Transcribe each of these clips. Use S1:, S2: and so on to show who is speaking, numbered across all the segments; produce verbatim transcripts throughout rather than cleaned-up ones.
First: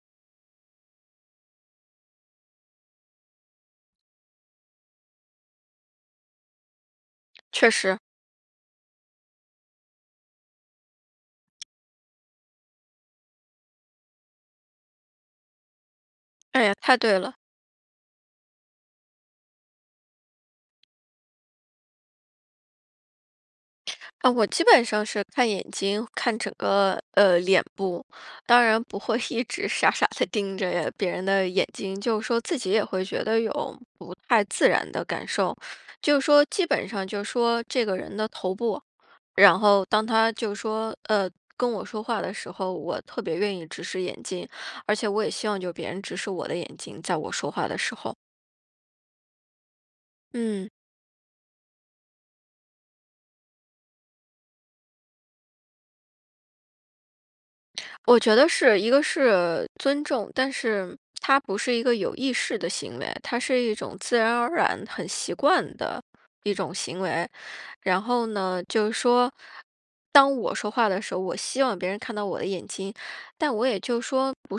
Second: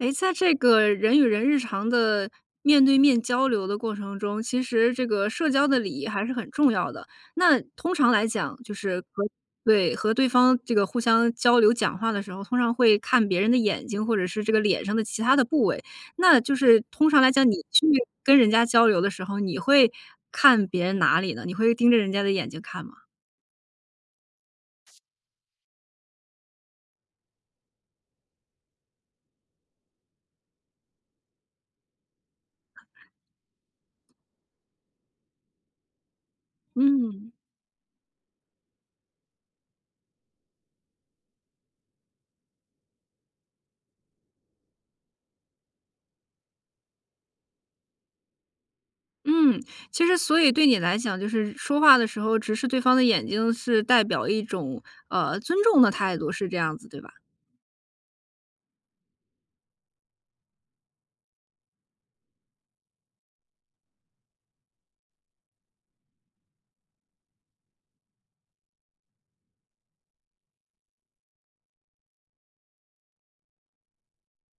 S1: 哎，在这个人与人日常的面对面交流的过程中，其实这个社交的礼仪还是很重要的。那
S2: 确
S1: 通
S2: 实。
S1: 常来讲，就是，和对，和对方这个互相交 流讲话的时候，通常会看别人的眼睛，或者是这个脸上的其他的部位。那就
S2: 哎呀，
S1: 是
S2: 太
S1: 通
S2: 对
S1: 常来
S2: 了。
S1: 讲，你去跟人家交流的时候，你会看别人哪里呢？你会盯着人家的眼睛看吗？
S2: 哦，我基本上是看眼睛，看整个，呃，脸部。当然不会一直傻傻地盯着别人的眼睛，就是说自己也会觉得有不太自然的感受，就是说基本上就
S1: 嗯。
S2: 说这个人的头部。然后当他，就是说，呃，跟我说话的时候，我特别愿意直视眼睛，而且我也希望就别人直视我的眼睛，在我说话的时候。
S1: 嗯，其实所以对
S2: 嗯。
S1: 你来讲，就是说话的时候直视对方的眼睛是代表一种，呃，尊重的态度，是这样子对吧？
S2: 我觉得是，一个是尊重，但是 它不是一个有意识的行为，它是一种自然而然很习惯的一种行为。然后呢，就是说，当我说话的时候，我希望别人看到我的眼睛，但我也就是说，不是就是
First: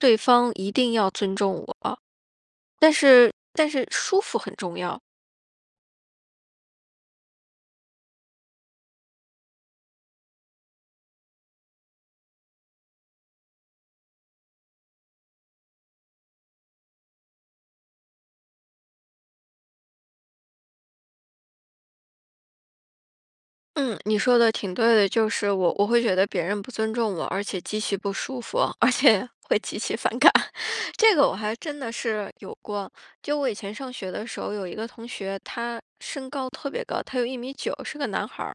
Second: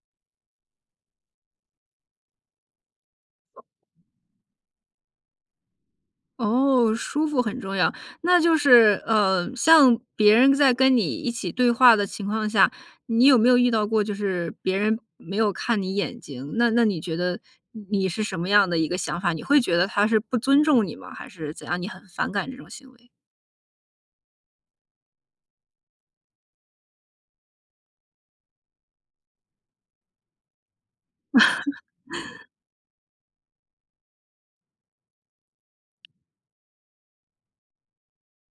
S2: 说对方一定要尊重我。但是，但是舒服很重要。
S1: 哦，舒服很重要。那就是，呃，像别人在跟你一起对话的情况下，你有没有遇到过就是别人没有看你眼睛，那那你觉得你你是什么样的一个想法？你会觉得他是不尊重你吗？还是怎样？你很反感这种行为？
S2: 嗯，你说的挺对的。就是我我会觉得别人不尊重我，而且极其不舒服，而且，会极其反感。这个我还真的是 有过，就我以前上学的时候，有一个同学他身高特别高，他有一米九，是个男孩儿。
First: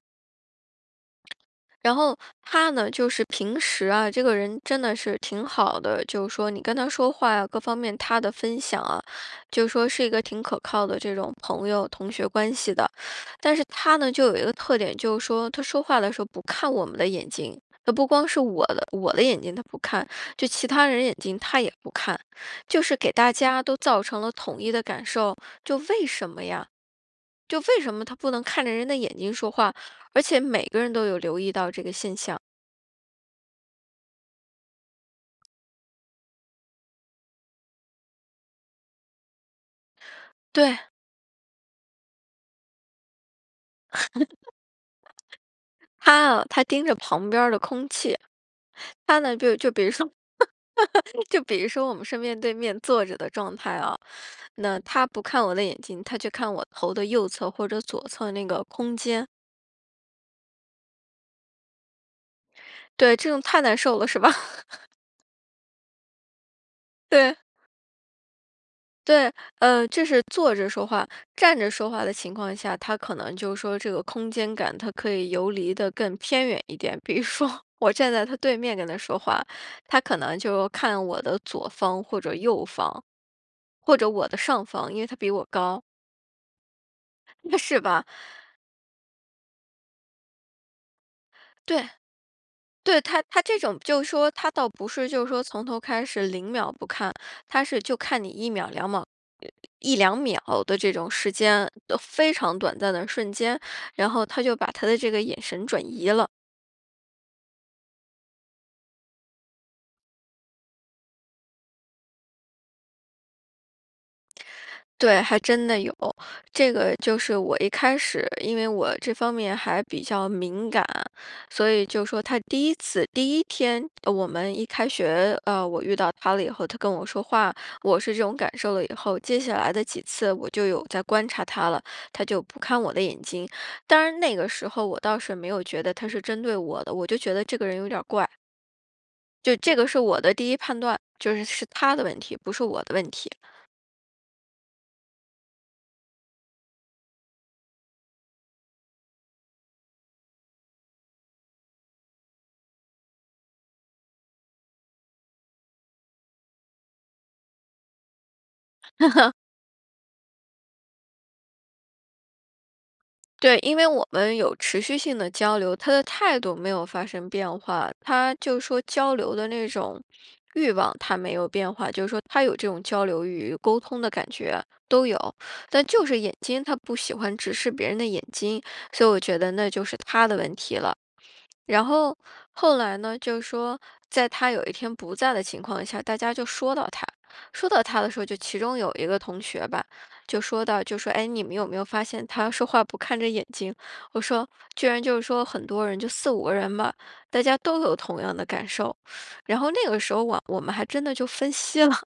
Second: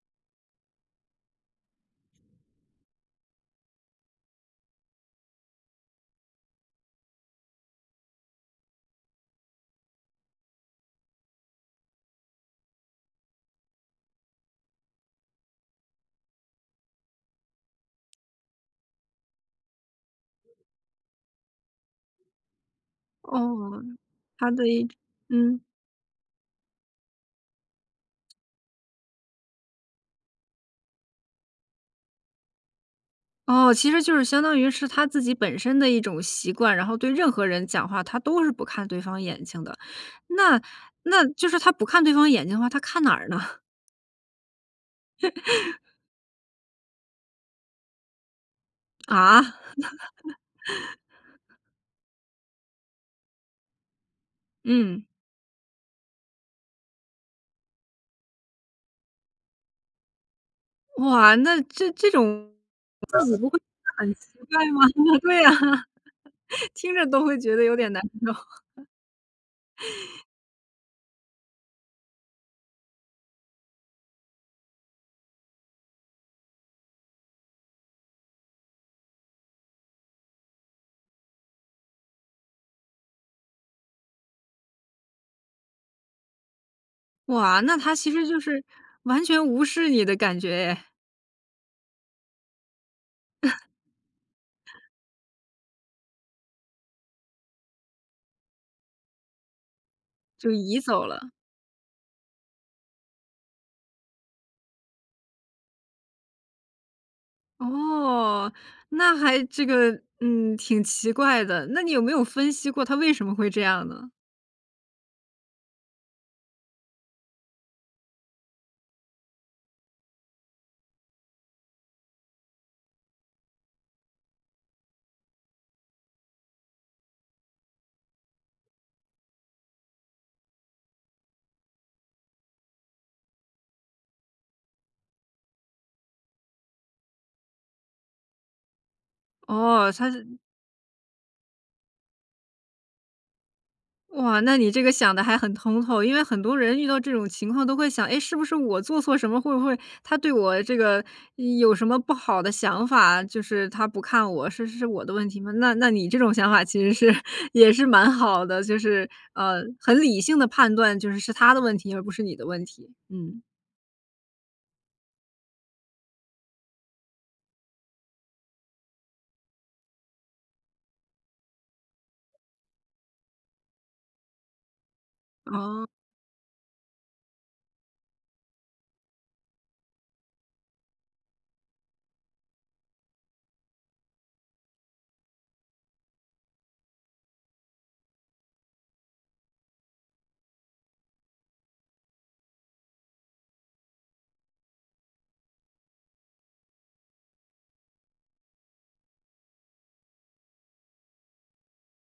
S2: 然后他呢，就是平时啊，这个人真的是挺好的，就是说你跟他说话呀，各方面他的分享啊，就是说是一个挺可靠的这种朋友、同学关系的。但是他呢，就有一个特点，就是说他说话的时候不看我们的眼睛。他不光是我的我的眼睛他不看，就其他人的眼睛他也不看。就是给大家都
S1: 哦，
S2: 造成了
S1: 他
S2: 统
S1: 的
S2: 一的
S1: 一
S2: 感受，
S1: 嗯。
S2: 就为什么呀？就为什么他不能看着人的眼睛说话，而且每个人都有留意到这个现象。
S1: 哦，其实就是相当于是他自己本身的一种习惯，然后对任何人讲话，他都是不看对方眼睛的。那
S2: 对。
S1: 那就是他不看对方眼睛的话，他看哪儿呢？
S2: 他啊他盯着旁边儿的空气。他呢，
S1: 啊？
S2: 比如就比如说，就比如说，我们是面对面坐着的状态啊，那
S1: 嗯。
S2: 他不看我的眼睛，他就看我头的右侧或者左侧的那个空间。
S1: 哇，那这这种
S2: 对，
S1: 自
S2: 这
S1: 己
S2: 种
S1: 不会
S2: 太
S1: 觉
S2: 难受
S1: 得
S2: 了，
S1: 很
S2: 是吧？
S1: 奇怪吗？对啊，听着都
S2: 对。
S1: 会觉得有点难受。
S2: 对，呃，这是 坐着说话。站着说话的情况下，他可能就说这个空间感，他可以游离得更偏远一点。比如说，我站在他对面跟他说话，他可能就看我的左方或者右方，或者我的上方，因为他比我高。那
S1: 哇，那
S2: 是
S1: 他
S2: 吧。
S1: 其实就是完全无视你的感觉哎。
S2: 对。对，他他这 种就是说，他倒不是就是说从头开始，零秒不看。他是就看你一秒、两毛、一两秒
S1: 就
S2: 的
S1: 移
S2: 这
S1: 走
S2: 种
S1: 了。
S2: 时间，呃，非常短暂的瞬间，然后他就把他的这个眼神转移了。
S1: 哦，那还这个，嗯，挺奇怪的，那你有没有分析过他为什么会这样呢？
S2: 对，还真的有。这个就是我一开始，因为我这方面还比较敏感。所以就说他第一次第一天，呃，我们一开学，呃，我遇到他了以后，他跟我说话，我是这种感受了以后，接下来的几次我就有在观察他了。他就不看我的眼睛，当然那个时候我倒是没有觉得他是针对我的，我就觉得这个人有点儿怪。就这个
S1: 哦，
S2: 是
S1: 他
S2: 我
S1: 是
S2: 的第一判断，就是是他的问题，不是我的问题。
S1: 哇，那你这个想得还很通透。因为很多人遇到这种情况都会想，哎，是不是我做错什么？会不会他对我这个有什么不好的想法？就是他不看我，是是是我的问题吗？那那你这种想法其实是也是蛮好的，就是，呃，很理性的判断就是，是他的问题，而不是你的问题，嗯。
S2: 对，因为我们有持续性的交流，他的态度没有发生变化，他就说交流的那种欲望，它没有变化。就说他有这种交流欲，沟通的感觉，都有。
S1: 哦。
S2: 但就是眼睛，他不喜欢直视别人的眼睛，所以我觉得那就是他的问题了。然后后来呢，就说在他有一天不在的情况下，大家就说到他，说到他的时候，就其中有一个同学吧，就说到，就说：“哎，你们有没有发现他说话不看着眼睛？”我说，居然就说很多人-就四五个人吧-大家都有同样的感受，然后那个时候我我们还真的就分析了。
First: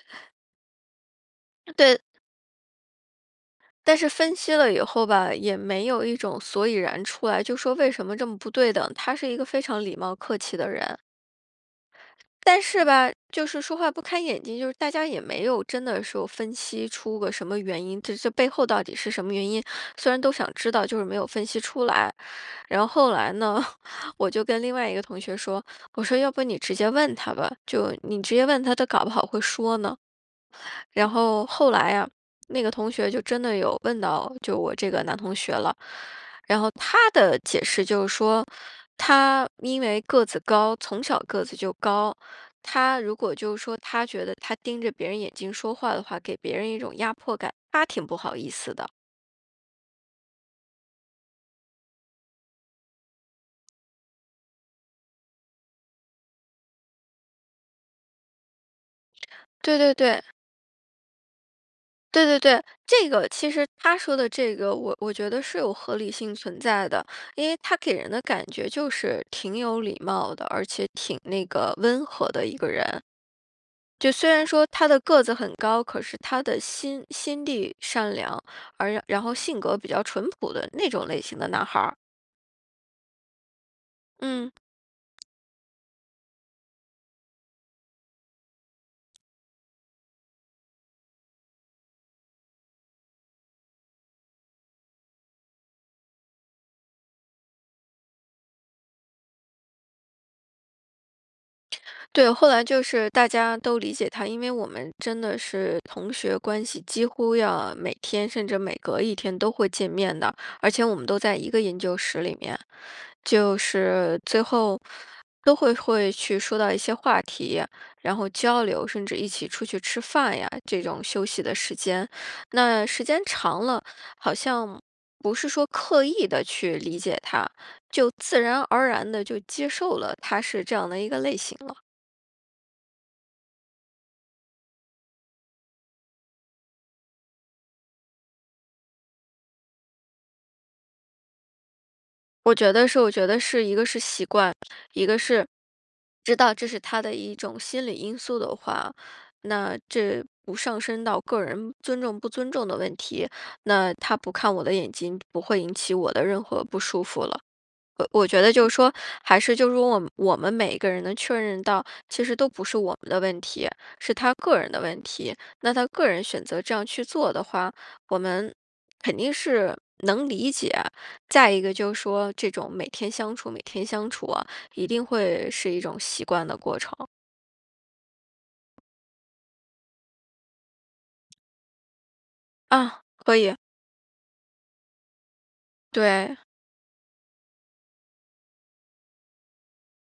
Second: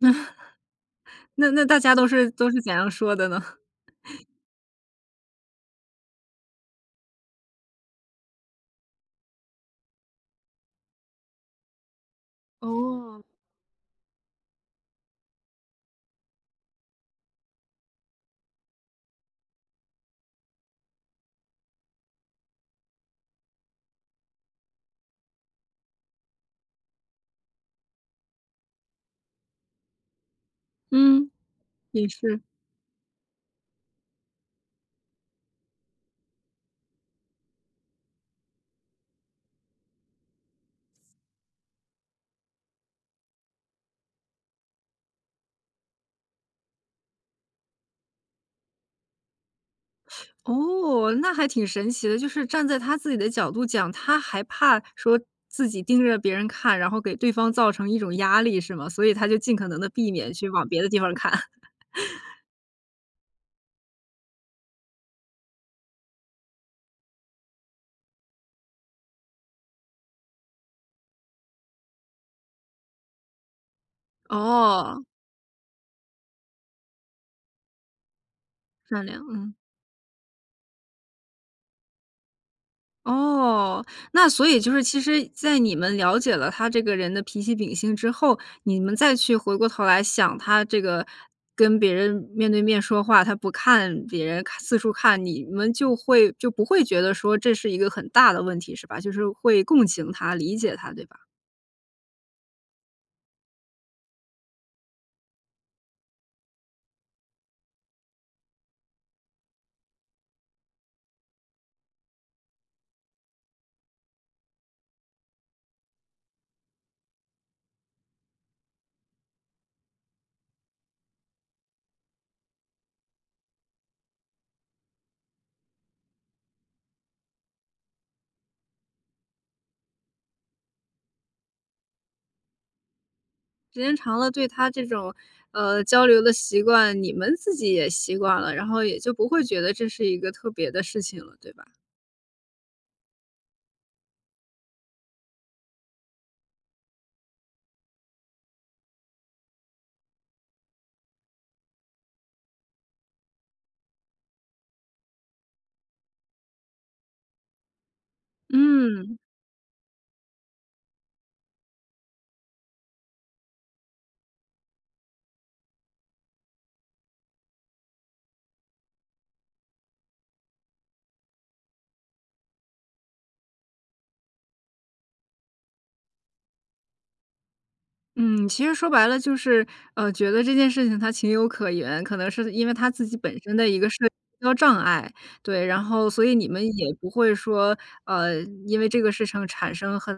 S1: 那那大家
S2: 对。
S1: 都是都是怎样说的呢？
S2: 但是 分析了以后吧，也没有一种所以然出来，就说为什么这么不对等，他是一个非常礼貌客气的人。但是吧，
S1: 哦。
S2: 就是说话不看眼睛，就是大家也没有真的说分析出个什么原因，这这背后到底是什么原因？虽然都想知道，就是没有分析出来。然后后来呢，我就跟另外一个同学说，我说要不你直接问他吧，就你直接问他，他搞不好会说呢。然
S1: 嗯，
S2: 后后来
S1: 也
S2: 啊，
S1: 是。
S2: 那个同学就真的有问到，就我这个男同学了。然后他的解释就是说，他因为个子高，从小个子就高，他如果就说他觉得，他盯着别人眼睛说话的话，给别人一种压迫感，他挺不好意思的。
S1: 哦，那还挺神奇的，就是站在他自己的角度讲，他还怕说自己盯着别人看，然后给对方造成一种压力是吗？所以他就尽可
S2: 对
S1: 能地
S2: 对
S1: 避
S2: 对。
S1: 免去往别的地方儿看。
S2: 对对 对，这个其实他说的这个我我觉得是有合理性存在的。因为他给人的感觉就是挺有礼貌的，而且挺那个温和的一个人。就虽然说他的
S1: 哦。
S2: 个子很高，可是他的心心地善良，而
S1: 善
S2: 然
S1: 良，
S2: 后
S1: 嗯。
S2: 性格比较淳朴的那种类型的男孩儿。
S1: 哦，那所
S2: 嗯。
S1: 以就是其实在你们了解了他这个人的脾气秉性之后，你们再去回过头来想他这个跟别人面对面说话，他不看别人，看四处看，你们就会就不会觉得说这是一个很大的问题，是吧？就是会共情他，理解他，对吧？
S2: 对，后来就是大家都理解他。因为我们真的是同学关系，几乎要每天，甚至每隔一天都会见面的。而且我们都在一个研究室里面。就是最后都会会去说到一些话题，然后交流，甚至一起出去吃饭呀，这种休息的时间。那时间长了，好像不是说刻意地去理解他，就自然而然地就接受了他是这样的一个类型了。
S1: 时间长了，对他这种，呃，交流的习惯，你们自己也习惯了，然后也就不会觉得这是一个特别的事情了，对吧？
S2: 我觉得是我觉得是一个是习惯，一个是知道这是他的一种心理因素的话，那这不上升到个人尊重不尊重的问题，那他不看我的眼睛，不会引起我的任何不舒服了。呃，我觉得就是说
S1: 嗯。
S2: 还是就是说我们我们每一个人能确认到，其实都不是我们的问题，是他个人的问题，那他个人选择这样去做的话，我们肯定是能理解，再一个就说这种每天相处，每天相处啊，一定会是一种习惯的过程。
S1: 嗯，其实说白了就是，呃，觉得这件事情它情有可原，可能是因为他
S2: 啊，
S1: 自己本
S2: 可以。
S1: 身的一个社交障碍，对，然后所以
S2: 对。
S1: 你们也不会说，呃，因为这个事成产生很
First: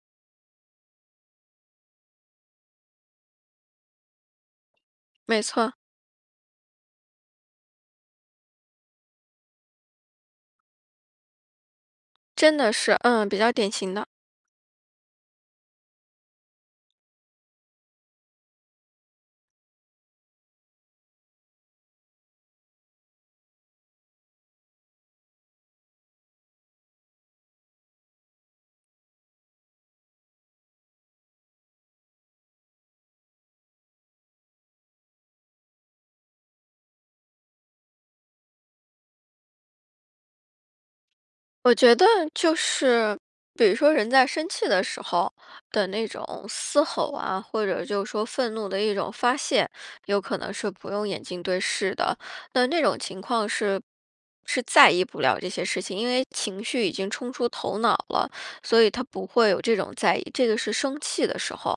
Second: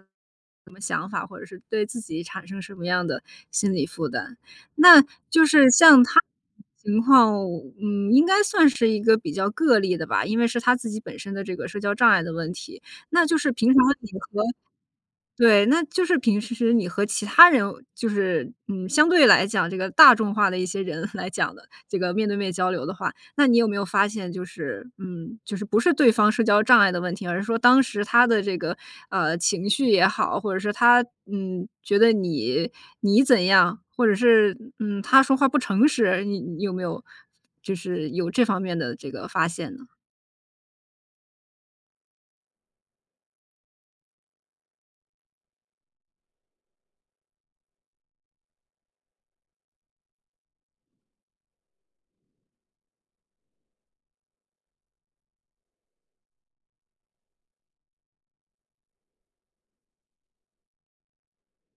S1: 什么想法，或者是对自己产生什么样的心理负担。那
S2: 没
S1: 就是
S2: 错。
S1: 像他 [unintelligible] 情况，嗯，应该算是一个比较个例的吧，因为是他自己本身的这个社交障碍的问
S2: 真的
S1: 题，
S2: 是，
S1: 那
S2: 嗯，
S1: 就
S2: 比
S1: 是
S2: 较
S1: 平
S2: 典
S1: 常
S2: 型的。
S1: 你和对，那就是平时你和其他人，就是，嗯，相对来讲这个大众化的一些人来讲的，这个面对面交流的话，那你有没有发现就是，嗯，就是不是对方社交障碍的问题，而是说当时他的这个，呃，情绪也好，或者说他，嗯，觉得你，你怎样，或者是，嗯，他说话不诚实，你你有没有就是有这方面的这个发现呢？
S2: 我觉得就是，比如说人在生气的时候的那种嘶吼啊，或者就说愤怒的一种发泄，有可能是不用眼睛对视的。但那种情况是是在意不了这些事情，因为情绪已经冲出头脑了，所以他不会有这种在意，这个是生气的时候。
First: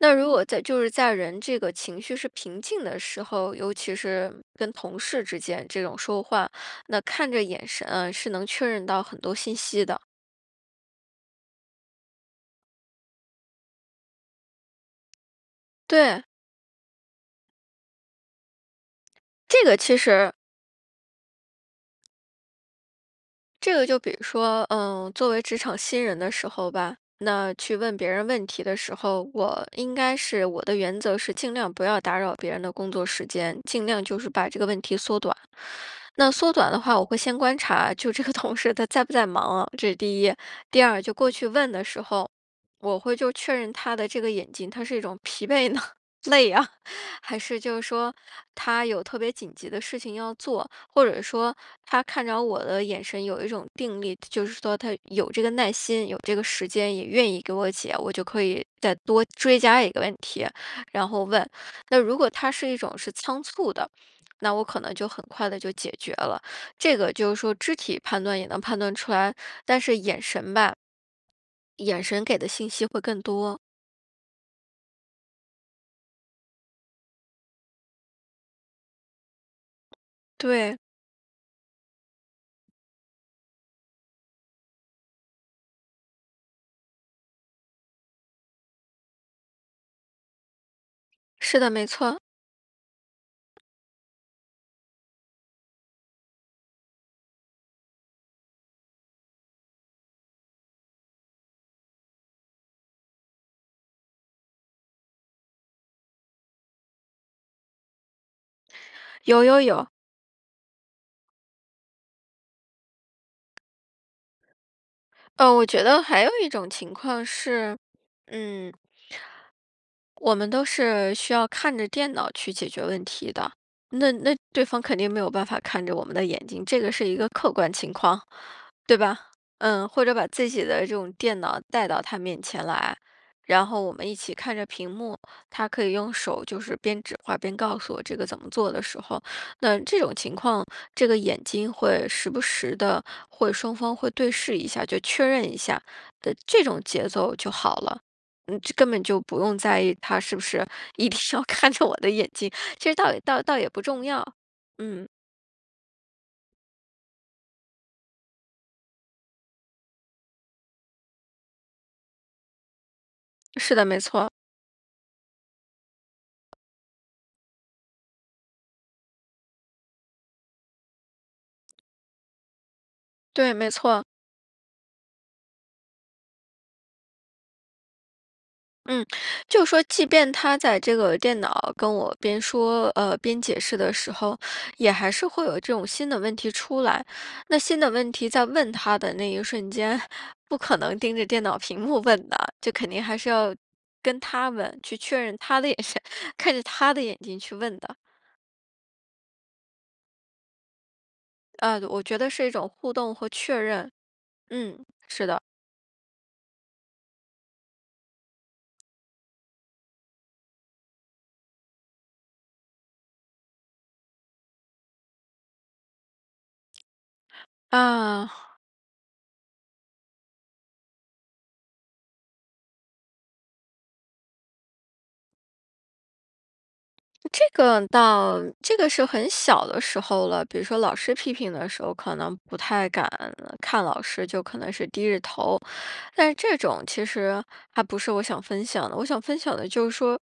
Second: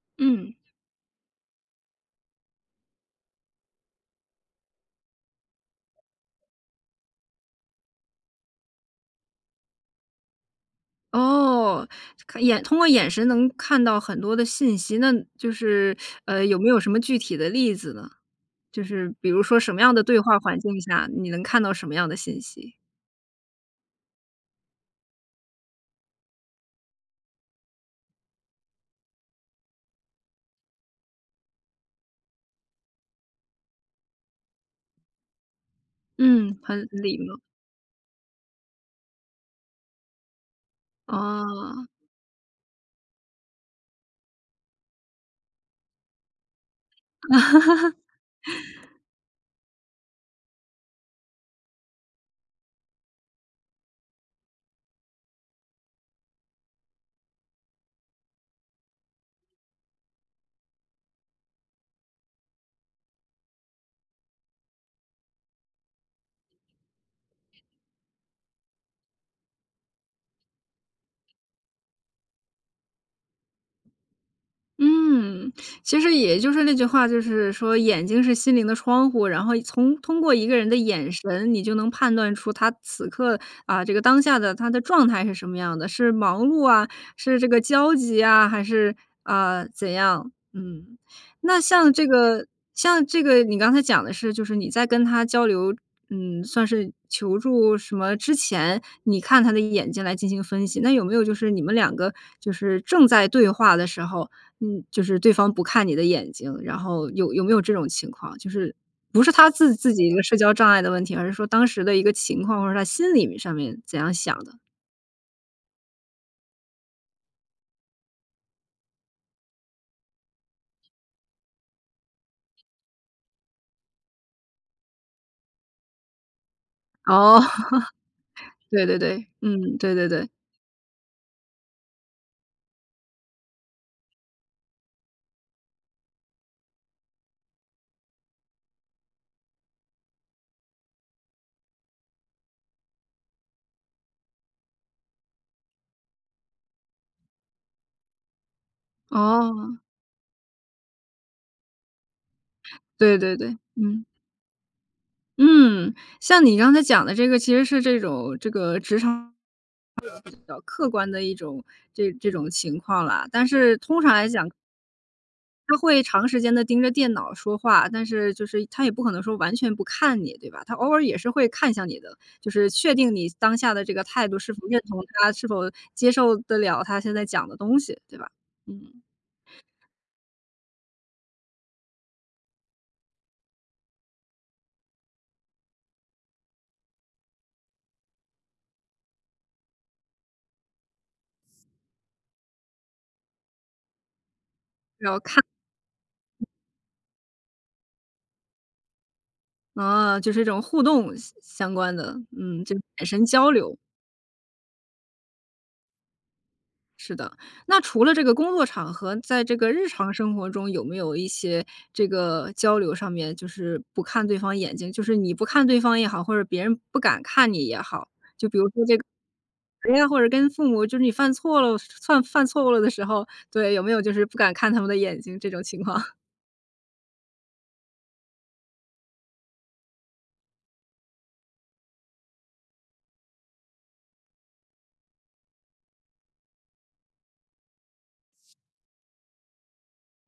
S2: 那如果
S1: 嗯。
S2: 在就是在人这个情绪是平静的时候，尤其是跟同事之间这种说话，那看着眼神啊是能确认到很多信息的。
S1: 哦，看眼通过眼神能看到很多的信息，那就是，
S2: 对。
S1: 呃，有没有什么具体的例子呢？就是比如说
S2: 这
S1: 什
S2: 个
S1: 么样
S2: 其
S1: 的对
S2: 实
S1: 话环境下，你能看到什么样的信息？
S2: 这个就比如说，呃，作为职场新人的时候吧，那去问别人问题的时候，我应该是我的原则是尽量不要打扰别人的工作时间，尽量就是把这个问题缩短。那缩
S1: 嗯。
S2: 短的
S1: 很
S2: 话，我会
S1: 礼
S2: 先
S1: 貌。
S2: 观察，就这个同事他在不在忙啊，这是第一。第二，就过去问的
S1: 哦。
S2: 时候，我会就确认他的这个眼睛，他是一种疲惫呢，累啊，还是就是说他 有特别紧急的事情要做，或者说他看着我的眼神有一种定力，就是说他有这个耐心，有这个时间，也愿意给我解。我就可以再多追加一个问题，然后问。那如果他是一种是仓促的，那我可能就很快地就解决了。这个就是说肢体判断也能判断出来，但是眼神吧眼神给的信息会更多。
S1: 嗯，其实也就是那句话就是说：“眼睛是心灵的窗户。”然后从通过一个人
S2: 对。
S1: 的眼神你就能判断出他此刻，啊，这个当下的他的状态是什么样的，是忙碌啊，是这个焦急啊，还是，啊，怎样？嗯，
S2: 是
S1: 那
S2: 的，没
S1: 像这
S2: 错。
S1: 个像这个你刚才讲的是就是你在跟他交流，嗯，算是求助什么之前，你看他的眼睛来进行分析，那有没有就是你们两个就是正在对话的时候，嗯，就是对方不看你的眼睛，然后有有没有这种情况。就是不是
S2: 有
S1: 他
S2: 有
S1: 自
S2: 有。
S1: 自己一个社交障碍的问题，而是说当时的一个情况，或者他心里面上面怎样想的。
S2: 哦，我觉得还有一种情况是，嗯。我们都是需要看着电脑去解决问题的。那那对方肯定没有办法看着我们的眼睛。这个是一个
S1: 哦，
S2: 客观情况，
S1: 对
S2: 对
S1: 对
S2: 吧？
S1: 对。嗯，
S2: 嗯，
S1: 对
S2: 或
S1: 对
S2: 者把
S1: 对。
S2: 自己的这种电脑带到他面前来，然后我们一起看着屏幕，他可以用手就是边指划边告诉我这个怎么做的时候，那这种情况，这个眼睛会时不时地会双方会对视一下，就确认一下，的这种节奏就好了，嗯，就根本就不用
S1: 哦。
S2: 在意他是不是一定要看着我的眼睛，这倒
S1: 对对
S2: 倒
S1: 对，
S2: 倒也不重
S1: 嗯。
S2: 要。嗯。
S1: 嗯，像你刚才讲的这个其实是这种这个职场 [unintelligible] 比较客观的一种这这种情况啦，但
S2: 是
S1: 是
S2: 的，没
S1: 通常来
S2: 错。
S1: 讲他会长时间地盯着电脑说话，但是就是他也不可能说完全不看你，对吧，他偶尔也是会看一下你的，就是确定你
S2: 对，
S1: 当
S2: 没
S1: 下的这
S2: 错。
S1: 个态度是否认同他，是否接受得了他现在讲的东西，对吧？嗯。
S2: 嗯，就说即便他在这个电脑跟我边说，呃，边解释的时候，也还是会有这种新的问题出来。那新的问题在问他的那一瞬间，不可能盯着电脑屏幕问的，就肯定还是要跟他们去
S1: 然后
S2: 确认
S1: 看。
S2: 他的眼神，看着他的眼睛去问的。
S1: 啊，就是一种互动相相
S2: 呃，
S1: 关
S2: 我
S1: 的，
S2: 觉得是一
S1: 嗯，
S2: 种
S1: 就
S2: 互
S1: 产
S2: 动
S1: 生
S2: 和
S1: 交
S2: 确
S1: 流。
S2: 认，嗯，是的。
S1: 是的，那除了这个工作场合，在这个日常生活中有没有一些这个交流上面就是不看对方眼睛，就是你不看对方也好，或者别人不敢看你也好，
S2: 啊。
S1: 就比如说这个，别人或者跟父母就是你犯错了，犯犯错误了的时候，对，有没有就是不敢看他们的眼睛这种情况？
S2: 这个倒这个是很小的时候了，比如说老师批评的时候，可能不太敢看老师，就可能是低着头。但是这种其实还不是我想分享的，我想分享的就是说，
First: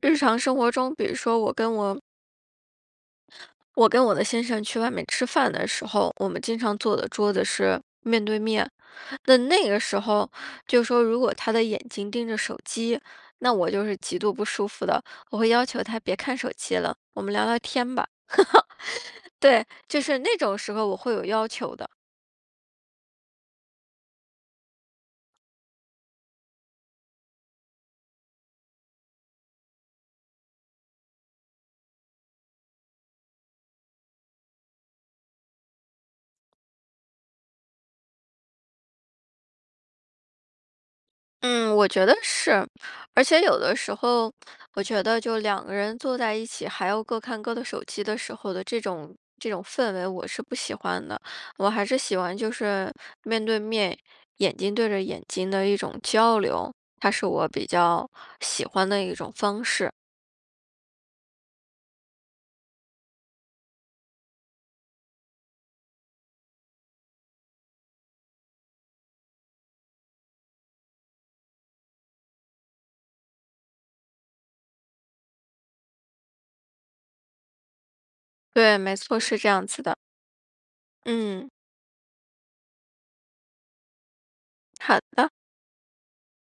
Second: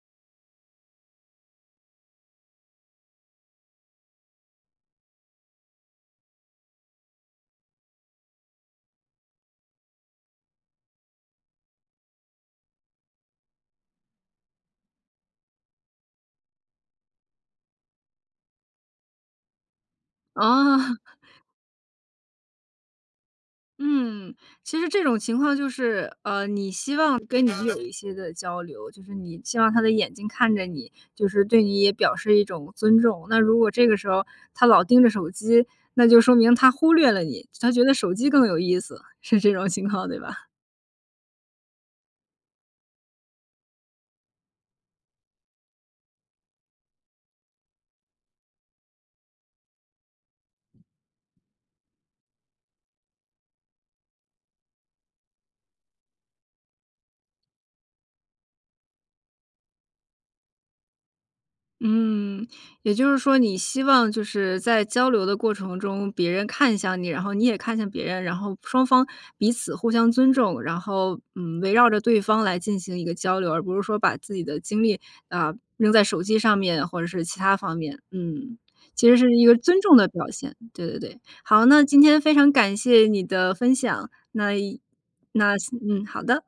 S2: 日常生活中，比如说我跟我我跟我的先生去外面吃饭的时候，我们经常坐的桌子是面对面，那那个时候，就说如果他的眼睛盯着手机，那我就是极度不舒服的。我会要求他别看手机了，我们聊聊天吧。对，就是那种时
S1: 哦。
S2: 候我 会有要求的。
S1: 嗯，其实这种情况就是，呃，你希望跟你有一些的交流，就是你希望他的眼睛看着你，就是对你也表示一种尊重。那如果这个时候他老盯着手机，那就说明他忽略了你，他觉得手机更有意思，是这种情况，对吧？
S2: 嗯，我觉得是。而且有的时候，我觉得就两个人坐在一起，还要各看各的手机的时候的这种这种氛围我是不喜欢的。我还是喜欢就是面对面，眼睛对着眼睛的一种交流，它是我比较喜欢的一种方式。
S1: 嗯，也就是说你希望就是在交流的过程中，别人看向你，然后你也看向别人，然后双方彼此互相尊重，然后，嗯，围绕着对方来进行一个交流，而不是说把自己的精力，啊，扔在手机上面或者是其它方面。嗯，
S2: 对，没
S1: 其实
S2: 错。
S1: 是
S2: 是
S1: 一
S2: 这
S1: 个
S2: 样
S1: 尊
S2: 子的。
S1: 重的表现，对对对。
S2: 嗯。
S1: 好，那今天非常感谢你的分享，那以
S2: 好的。
S1: 那嗯，好的。